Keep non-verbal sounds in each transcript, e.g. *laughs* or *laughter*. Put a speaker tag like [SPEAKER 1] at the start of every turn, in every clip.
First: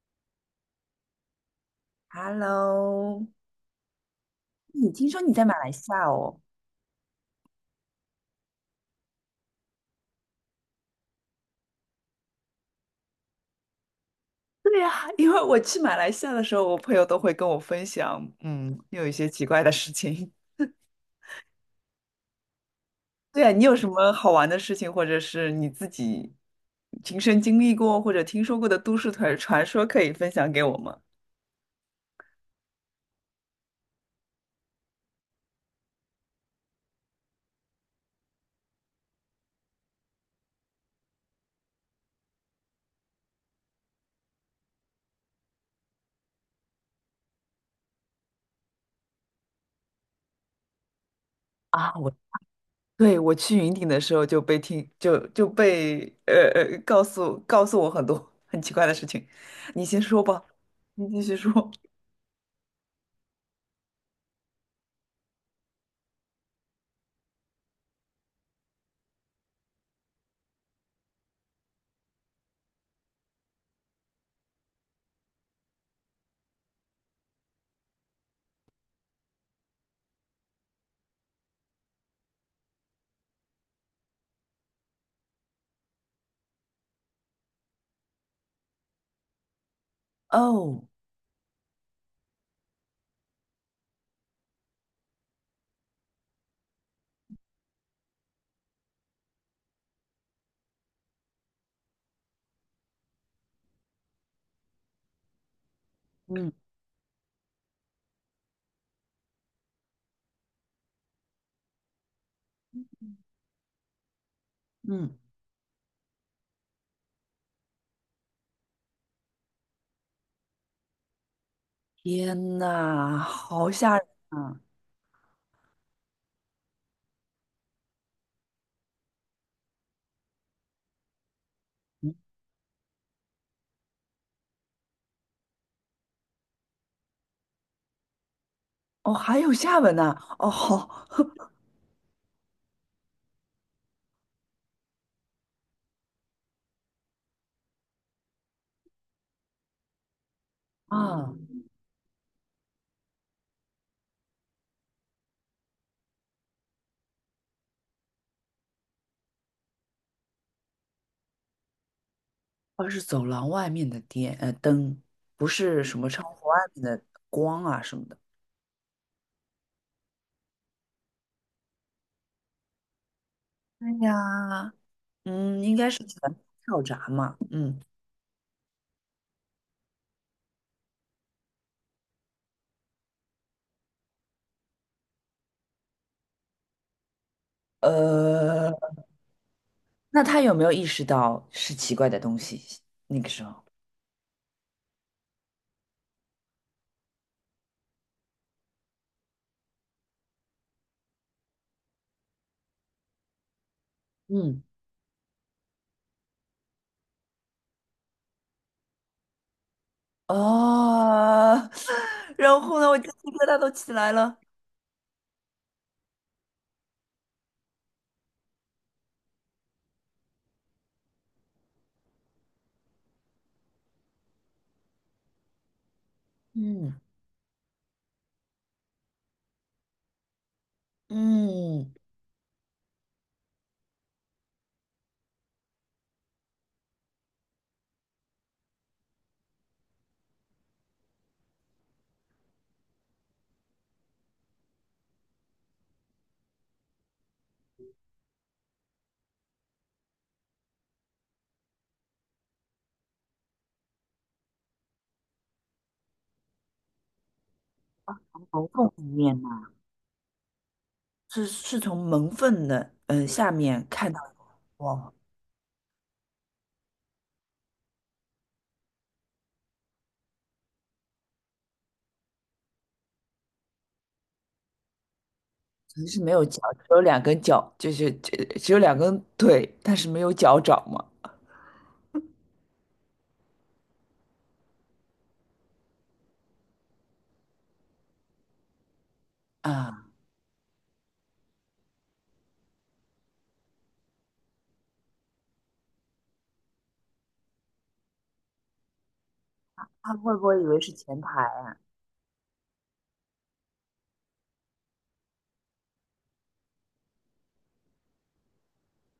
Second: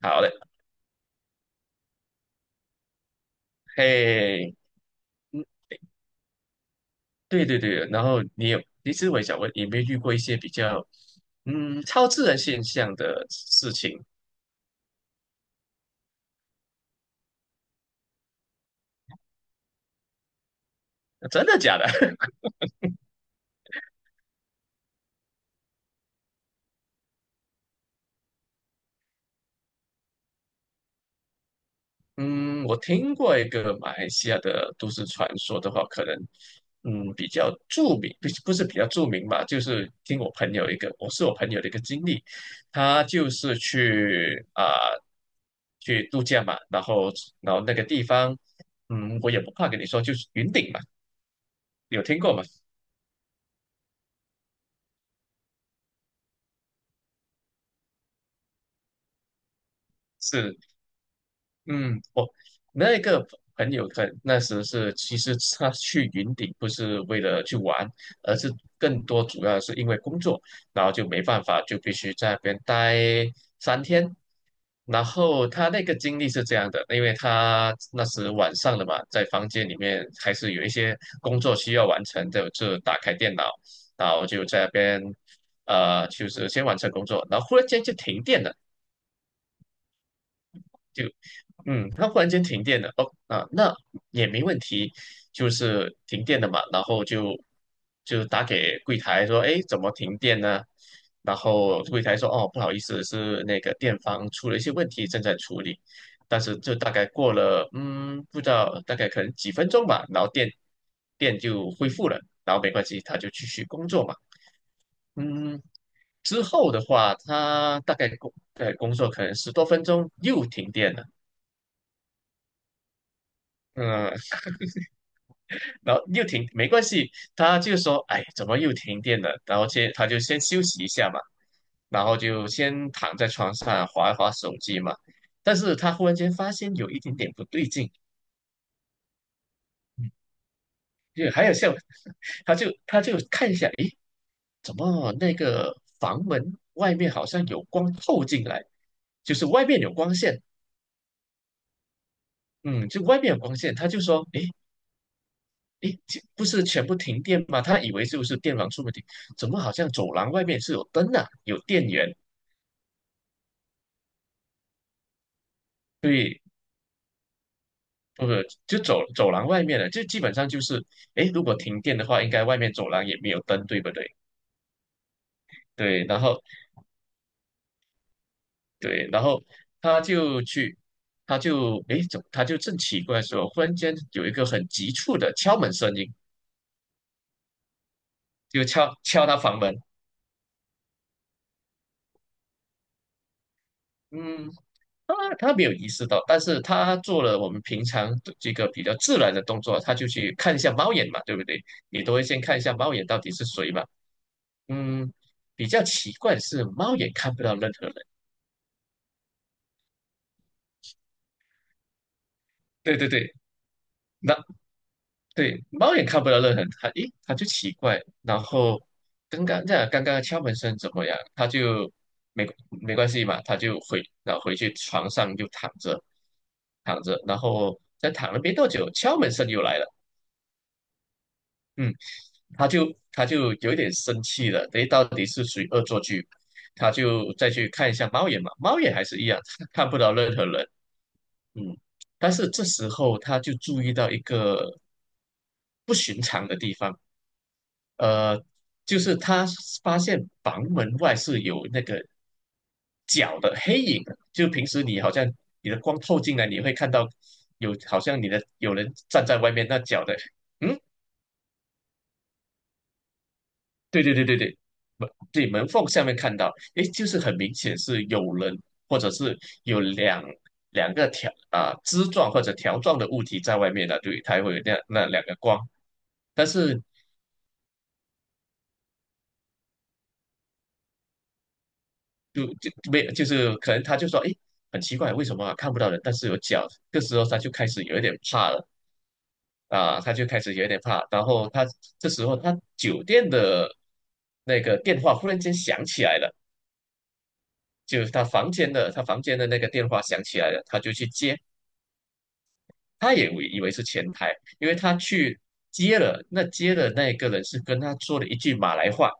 [SPEAKER 1] 好嘞，
[SPEAKER 2] Hello，
[SPEAKER 1] 嘿，
[SPEAKER 2] 你听说你在
[SPEAKER 1] 嗯，
[SPEAKER 2] 马来西亚哦？
[SPEAKER 1] 对对对。然后你有，其实我也想问，你有没有遇过一些比较超自然现象的事情？
[SPEAKER 2] 对呀，因为我去马来西亚的时候，我朋友都会跟我分享，有一些奇怪的事情。
[SPEAKER 1] 真的假的？*laughs*
[SPEAKER 2] *laughs* 对呀，你有什么好玩的事情，或者是你自己亲身经历过或者听说过的都市传说，可以分享给我吗？
[SPEAKER 1] 嗯，我听过一个马来西亚的都市传说的话，可能，比较著名。不是比较著名吧，就是听我朋友一个，我是我朋友的一个经历。他就是去度假嘛，然后那个地方，嗯，我也不怕跟你说，就是云顶嘛。
[SPEAKER 2] 啊，
[SPEAKER 1] 有听过吗？
[SPEAKER 2] 对，我去云顶的时候就被告诉我很多很奇怪的事情，你先说吧，
[SPEAKER 1] 是。
[SPEAKER 2] 你继续说。
[SPEAKER 1] 嗯，我那个朋友可那时是，其实他去云顶不是为了去玩，而是更多主要是因为工作，然后就没办法，就必须在那边待3天。然后他那个经历是这样的，因为他那时晚上了嘛，在房间里面还是有一些工作需要完成的，就打开电脑，然后就在那边，就是先完成工作，然后忽然间就停电了。
[SPEAKER 2] 哦，
[SPEAKER 1] 就。嗯，它忽然间停电了。哦，啊，那也没问题，就是停电了嘛，然后就打给柜台说，哎，怎么停电呢？然后柜台说，哦，不好意思，是那个电房出了一些问题，正在处理。但
[SPEAKER 2] 嗯
[SPEAKER 1] 是就大概过了，不知道大概可能几分钟吧，然后电就恢复了。然后没关系，他就继续工作嘛。
[SPEAKER 2] 嗯，
[SPEAKER 1] 嗯。之后的话，他大概在工作可能10多分钟又停电了。
[SPEAKER 2] 天呐，好吓人
[SPEAKER 1] 嗯。
[SPEAKER 2] 啊！
[SPEAKER 1] 然后又停，没关系，他就说，哎，怎么又停电了？然后他就先休息一下嘛，然
[SPEAKER 2] 嗯
[SPEAKER 1] 后就先躺在床上划一划手机嘛。但是他忽然间发现有一点点不对劲。
[SPEAKER 2] 哦，还有下文
[SPEAKER 1] 嗯，
[SPEAKER 2] 呢、哦，好
[SPEAKER 1] 就
[SPEAKER 2] *laughs*
[SPEAKER 1] 还有像，*laughs* 他就看一下。诶，怎么那个房门外面好像有光透进来，就是外面有光线。
[SPEAKER 2] 啊，
[SPEAKER 1] 嗯，就外面有光线。他就说，诶，诶，这不是全部停电吗？他以为就是电网出问题，怎么好像走廊外面是有灯啊，有电源？
[SPEAKER 2] 它是走廊外面的电灯，不是什么窗
[SPEAKER 1] 对，
[SPEAKER 2] 户外面的光啊什么的。
[SPEAKER 1] 不是，就走廊外面了。就基本上就是，诶，如果停电的话，应该外面走廊也没有灯，对
[SPEAKER 2] 哎
[SPEAKER 1] 不对？
[SPEAKER 2] 呀，应该是
[SPEAKER 1] 对，
[SPEAKER 2] 全
[SPEAKER 1] 然后
[SPEAKER 2] 跳闸嘛。嗯，
[SPEAKER 1] 对，然后他就去。他就诶，怎么他就正奇怪的时候，忽然间有一个很急促的敲门声音，就
[SPEAKER 2] 呃，
[SPEAKER 1] 敲他房门。
[SPEAKER 2] 那他有没有意识到是奇怪的东西？那个时候，
[SPEAKER 1] 嗯，他没有意识到，但是他做了我们平常的这个比较自然的动作，他就去看一下猫眼嘛，对不对？你都会先看一下猫眼到底是谁嘛。
[SPEAKER 2] 嗯，
[SPEAKER 1] 嗯，比较奇怪的是猫眼看不到任何人。
[SPEAKER 2] 哦，*laughs* 然后呢，
[SPEAKER 1] 对
[SPEAKER 2] 我鸡
[SPEAKER 1] 对
[SPEAKER 2] 皮
[SPEAKER 1] 对。
[SPEAKER 2] 疙瘩都起来
[SPEAKER 1] 那，
[SPEAKER 2] 了。
[SPEAKER 1] 对，猫眼看不到任何人。他就奇怪。然后刚刚的敲门声怎么样？他就没没关系嘛，他就回然后回去床上就躺着
[SPEAKER 2] 嗯
[SPEAKER 1] 躺着。然后再躺了没多久，敲门声又来了。嗯。
[SPEAKER 2] 嗯，
[SPEAKER 1] 他就有一点生气了，等于到底是谁恶作剧？他就再去看一下猫眼嘛，猫眼还是一样，*laughs* 看不到任何人。嗯，但是这时候他就注意到一个不寻常的地方，呃，就是他发现房门外是有那个脚的黑影的。就平时你好像你的光透进来，你会看到有好像你的
[SPEAKER 2] 头
[SPEAKER 1] 有
[SPEAKER 2] 痛
[SPEAKER 1] 人
[SPEAKER 2] 里
[SPEAKER 1] 站在
[SPEAKER 2] 面。
[SPEAKER 1] 外面，那脚的。嗯，
[SPEAKER 2] 是从门缝的下面
[SPEAKER 1] 对
[SPEAKER 2] 看
[SPEAKER 1] 对
[SPEAKER 2] 到，
[SPEAKER 1] 对对对。
[SPEAKER 2] 哇，
[SPEAKER 1] 门缝下面看到，诶，就是很明显是有人，或者是有两个条啊、枝状或者条状的物体在外面的。对，它会有那两个光。
[SPEAKER 2] 可是没有
[SPEAKER 1] 但
[SPEAKER 2] 脚，
[SPEAKER 1] 是
[SPEAKER 2] 只有两根脚，就是只有两根腿，但是没有脚掌嘛。
[SPEAKER 1] 没有，就是可能他就说，诶，很奇怪，为什么看不到人，但是有脚？这时候他就开始有一点怕了。啊、
[SPEAKER 2] 啊，
[SPEAKER 1] 他就开始有一点怕，然后他这时候他酒店的那个电话忽然间响起来了。就是他房间的，那个电话
[SPEAKER 2] 他
[SPEAKER 1] 响
[SPEAKER 2] 会
[SPEAKER 1] 起
[SPEAKER 2] 不
[SPEAKER 1] 来
[SPEAKER 2] 会
[SPEAKER 1] 了，
[SPEAKER 2] 以
[SPEAKER 1] 他
[SPEAKER 2] 为是
[SPEAKER 1] 就去
[SPEAKER 2] 前
[SPEAKER 1] 接。
[SPEAKER 2] 台啊
[SPEAKER 1] 他也以为是前台，因为他去接的那个人是跟他说了一句马来话。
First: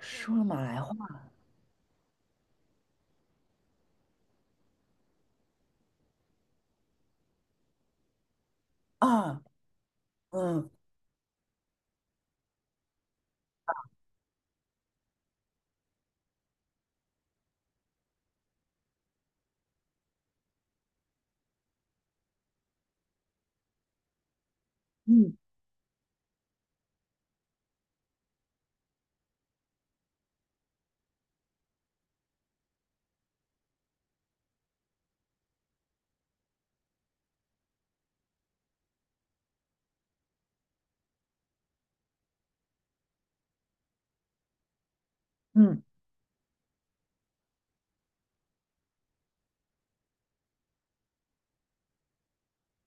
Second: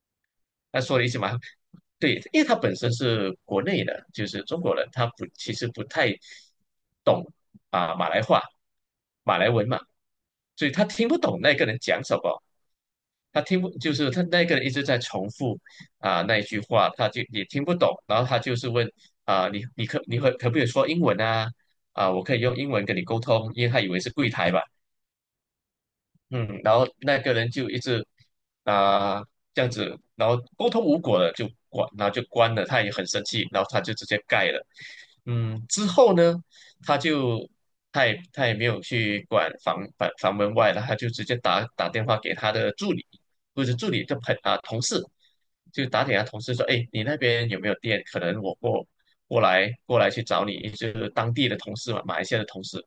[SPEAKER 2] 说了马来
[SPEAKER 1] 他
[SPEAKER 2] 话
[SPEAKER 1] 说了一句马来，对，因为他本身是国内的，就是中国人。他不其实不太懂啊、马来话、马
[SPEAKER 2] 啊，
[SPEAKER 1] 来文嘛。所
[SPEAKER 2] 嗯
[SPEAKER 1] 以他听不懂那个人讲什么。他听不就是他那个人一直在重复那一句话，他就也听不懂。然后他就是问，你你可你可可不可以说英文啊？我可以用英文跟你沟通，因为他以为是柜台吧。
[SPEAKER 2] 嗯
[SPEAKER 1] 嗯，然后那个人就一直啊、这样子。然后沟通无果了，然后就关了。他也很生气，然后他就直接盖了。嗯，之后呢，他就他也没有去管房门外了。他就直接打电话给他的助理，或者助理就朋啊同事。
[SPEAKER 2] 嗯，
[SPEAKER 1] 就打给他同事说，哎，你那边有没有电？可能我过来去找你。就是当地的同事嘛，马来西亚的同事。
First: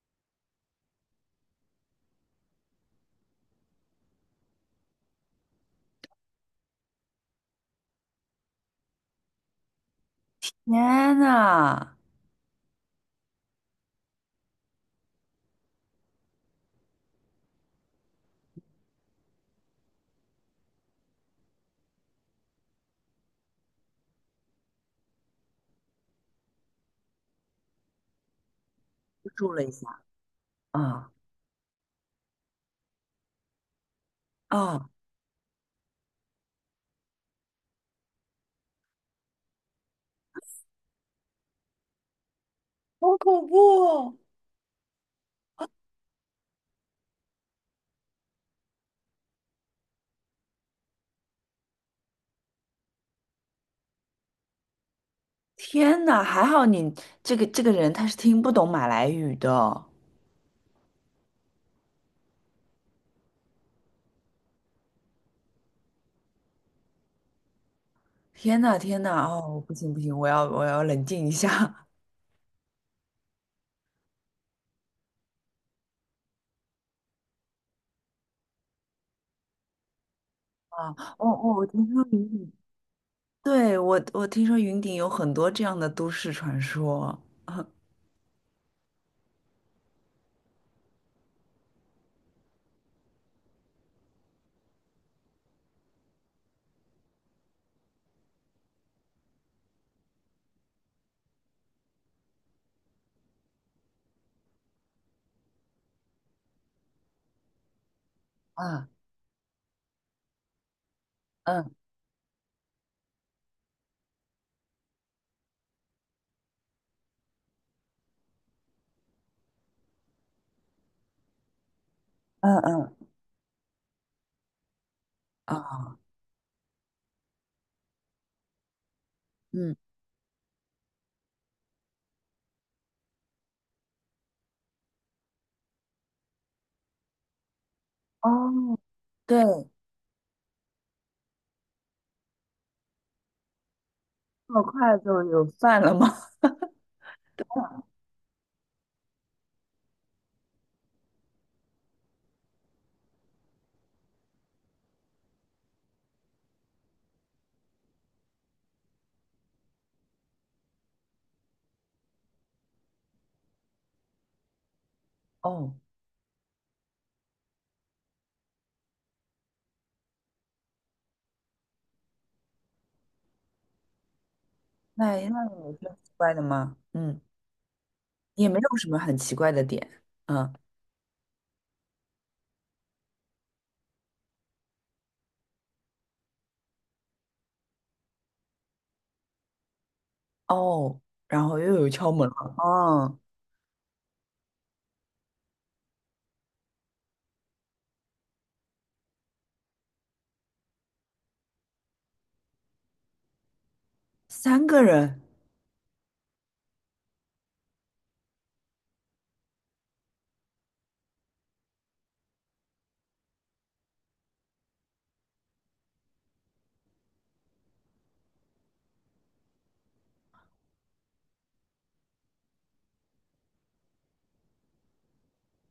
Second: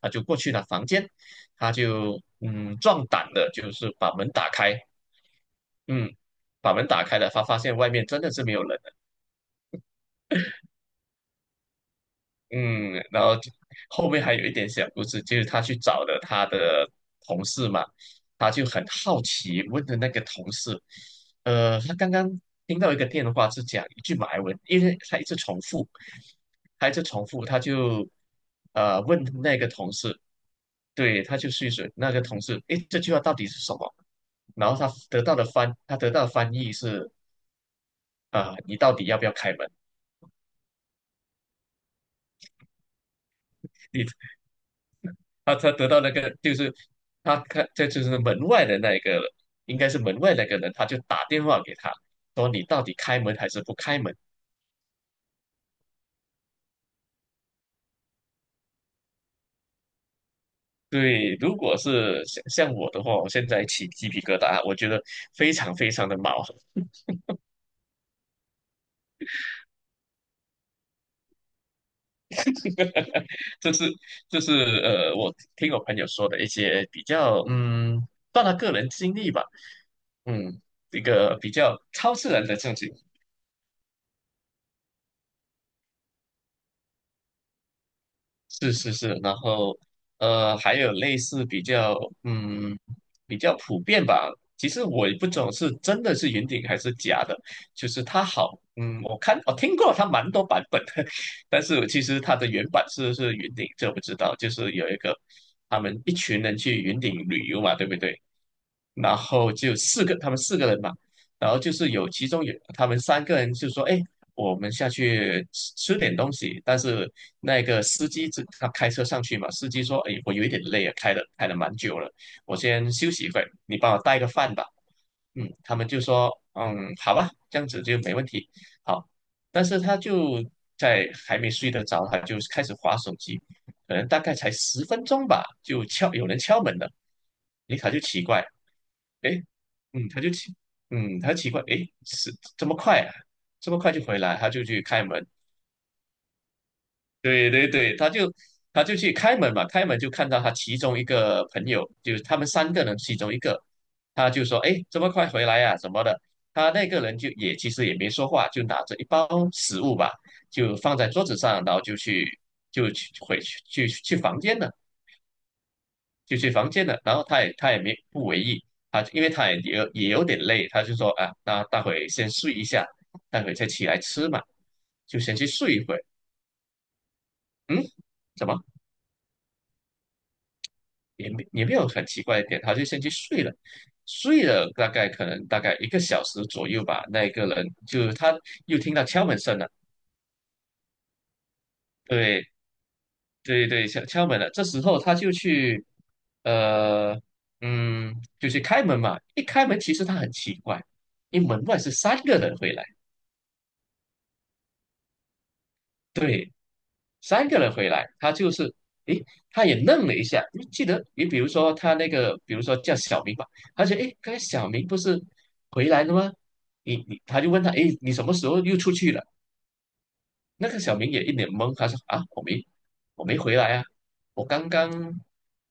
[SPEAKER 1] 他就过去了房间。他就壮胆的，就是把门打开。嗯，把门打开了，他发现外面真的是没有人。
[SPEAKER 2] 天呐，
[SPEAKER 1] 嗯，然后就后面还有一点小故事，就是他去找了他的同事嘛。他就很好奇问的那个同事，他刚刚听到一个电话是讲一句马来文，因为他一直重复，他一直重复。他就问
[SPEAKER 2] 我住
[SPEAKER 1] 那
[SPEAKER 2] 了
[SPEAKER 1] 个
[SPEAKER 2] 一
[SPEAKER 1] 同
[SPEAKER 2] 下，
[SPEAKER 1] 事。
[SPEAKER 2] 啊
[SPEAKER 1] 对，他就去试那个同事，诶，这句话到底是什么？然后
[SPEAKER 2] 啊，
[SPEAKER 1] 他得到的翻译是，你到底要不要开门？
[SPEAKER 2] 好恐怖
[SPEAKER 1] 你？
[SPEAKER 2] 哦
[SPEAKER 1] 他得到那个就是他看这就是门外的那一个，应该是门外那个人。他就打电话给他，说你到底开门还是不开门？
[SPEAKER 2] 天呐，还好你这个人他是听不懂马来语的哦。
[SPEAKER 1] 对，如果是像我的话，我现在起鸡皮疙瘩，我觉得非常非常的毛。
[SPEAKER 2] 天呐天呐，哦，不行不行，我要冷静一下。
[SPEAKER 1] *laughs* 这是这是我听我朋友说的一些比较，嗯，算他个人经历吧。嗯，
[SPEAKER 2] 啊，
[SPEAKER 1] 一
[SPEAKER 2] 哦
[SPEAKER 1] 个比
[SPEAKER 2] 哦，我
[SPEAKER 1] 较
[SPEAKER 2] 听说
[SPEAKER 1] 超
[SPEAKER 2] 云
[SPEAKER 1] 自然
[SPEAKER 2] 顶，
[SPEAKER 1] 的事情。
[SPEAKER 2] 对，我听说云顶有很多这样的都市传说。*laughs* 啊
[SPEAKER 1] 是是是。然后还有类似比较嗯比较普遍吧。其实我也不懂是真的是云顶还是假的。就是它好，嗯，我听过它蛮多版本的。*laughs* 但是其实它的原版是云顶，这我不知道。就是有一个他们一群人去云顶旅游嘛，对不对？
[SPEAKER 2] 啊
[SPEAKER 1] 然后就四个，他们4个人嘛。然后就
[SPEAKER 2] 嗯
[SPEAKER 1] 是其中有他们三个人就说，哎，我们下去吃吃点东西。但是那个司机他开车上去嘛。司机说：“哎，我有一点累啊，开了蛮久了，
[SPEAKER 2] 嗯
[SPEAKER 1] 我先
[SPEAKER 2] 嗯
[SPEAKER 1] 休息一会，你帮我带个饭吧。”嗯，他们
[SPEAKER 2] 啊
[SPEAKER 1] 就说：“嗯，好吧，这样子就没问题。”好。但
[SPEAKER 2] 嗯
[SPEAKER 1] 是他就在还没睡得着，他就开始划手机。可能大概才10分钟吧，有人敲门了。诶，他就奇怪。
[SPEAKER 2] 哦，对，
[SPEAKER 1] 诶，嗯，他奇怪，诶，是这么快啊？这么快就回来，他
[SPEAKER 2] 这么
[SPEAKER 1] 就去
[SPEAKER 2] 快
[SPEAKER 1] 开
[SPEAKER 2] 就
[SPEAKER 1] 门。
[SPEAKER 2] 有饭了吗？
[SPEAKER 1] 对对对，他就去开门嘛。开门就看到他其中一个朋友，就是他们3个人其中一个。他就说：“哎，这么快回来呀、什么的。”他那个人就也其实也没说话，就拿着一包食物吧，就放在桌子上，然后就去就去回去去去房间了。
[SPEAKER 2] *laughs* 哦，
[SPEAKER 1] 然后他也没不为意。他因为他也有有点累，他就说：“啊，那待会先睡一下，待会再起来吃嘛，
[SPEAKER 2] 那
[SPEAKER 1] 就
[SPEAKER 2] 有
[SPEAKER 1] 先去睡
[SPEAKER 2] 什
[SPEAKER 1] 一
[SPEAKER 2] 么
[SPEAKER 1] 会。”
[SPEAKER 2] 奇怪的吗？嗯，
[SPEAKER 1] 嗯，怎
[SPEAKER 2] 也没
[SPEAKER 1] 么？
[SPEAKER 2] 有什么很奇怪的点。嗯
[SPEAKER 1] 也没有很奇怪的点，他就先去睡了。睡了大概1个小时左右吧。那个人就他又听到敲门声了。
[SPEAKER 2] 哦，然后又有敲门
[SPEAKER 1] 对
[SPEAKER 2] 了。哦，
[SPEAKER 1] 对对，敲敲门了。这时候他就去，呃，嗯，就去开门嘛。一开门，其实他很奇怪，因为门外是三个人回来。
[SPEAKER 2] 三个人。
[SPEAKER 1] 对，三个人回来，他诶，他也愣了一下。就记得比如说他那个，比如说叫小明吧。他觉得诶，刚才小明不是回来了吗？他就问他，诶，你什么时候又出去了？那个小明也一脸懵，他说啊，我没回来啊。我刚刚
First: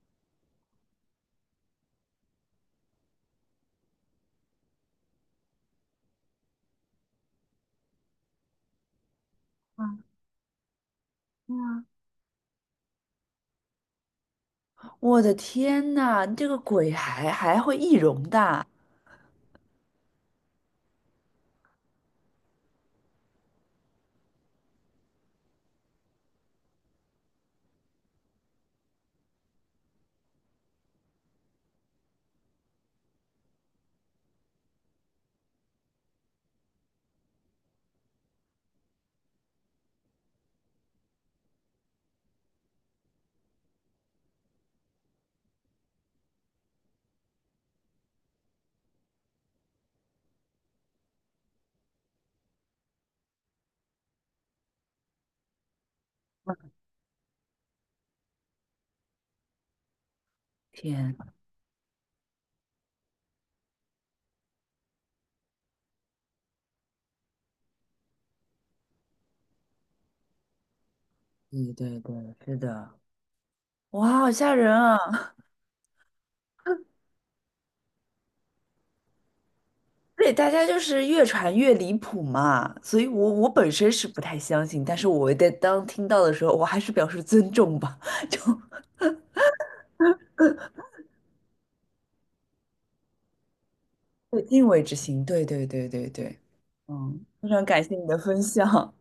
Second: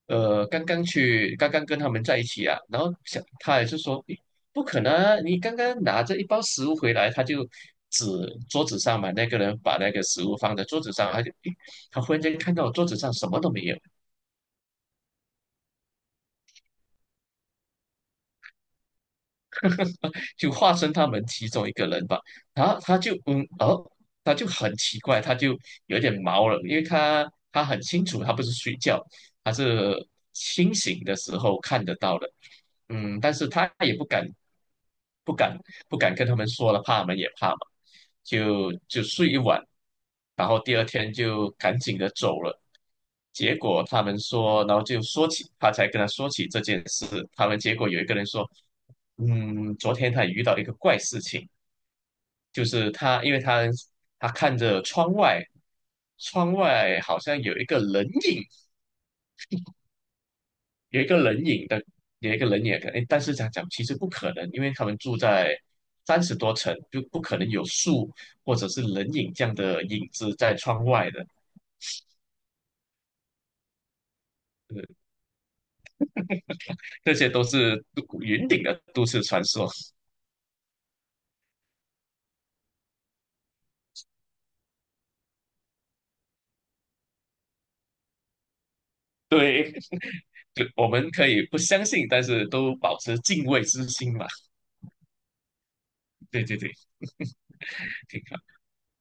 [SPEAKER 1] 呃刚刚去刚刚跟他们在一起啊。然后想他也是说，诶，不可能啊，你刚刚拿着一包食物回来。他就指桌子上嘛。那个人把那个
[SPEAKER 2] 啊
[SPEAKER 1] 食物放在桌子上，他就诶
[SPEAKER 2] 对啊，
[SPEAKER 1] 他忽然间看到我桌子上什么都没有。
[SPEAKER 2] 我的天呐，这个鬼还会易容的啊！
[SPEAKER 1] 就化身他们其中一个人吧。然后他就他就很奇怪，他就有点毛了，因为他他很清楚，他不是睡觉，他是清醒的时候看得到的。嗯，但是他也不敢不敢跟他们说了，怕他们也怕嘛，就睡一晚。然后第二天就赶紧的走了。结果他们说，然后就说起，他才跟他说起这件事。他们结果有一个人说，嗯，昨天他也遇到一个怪事情。就是他因为他看着窗外。窗外好像有一个人影，有一
[SPEAKER 2] 天，
[SPEAKER 1] 个人影的，有一个人影的可能。诶，但是讲其实不可能，因为他们住在30多层，就不可能有树或者是人影这样的影子在窗外的。
[SPEAKER 2] 对对对，是的。哇，好吓人
[SPEAKER 1] 呃，
[SPEAKER 2] 啊！
[SPEAKER 1] 这些都是云顶的都市传说。*laughs*
[SPEAKER 2] *laughs* 对，大家就是越传越离谱嘛，所以我本身是不太相信，但是我在当听到的时候，我还是表示尊重吧，
[SPEAKER 1] 对，就我们可以不相信，但是都保持敬畏之心嘛。
[SPEAKER 2] 有敬畏之心。对对对对
[SPEAKER 1] *laughs*
[SPEAKER 2] 对，
[SPEAKER 1] 对对对，
[SPEAKER 2] 嗯，非常感谢你的
[SPEAKER 1] 挺好，
[SPEAKER 2] 分享，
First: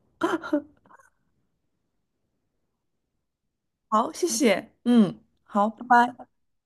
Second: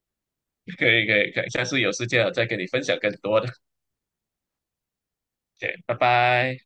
[SPEAKER 1] 可以可以可以，下次有时间我再跟你分享更多的。
[SPEAKER 2] 好，谢谢，嗯，好，
[SPEAKER 1] 对，
[SPEAKER 2] 拜
[SPEAKER 1] 拜
[SPEAKER 2] 拜。
[SPEAKER 1] 拜。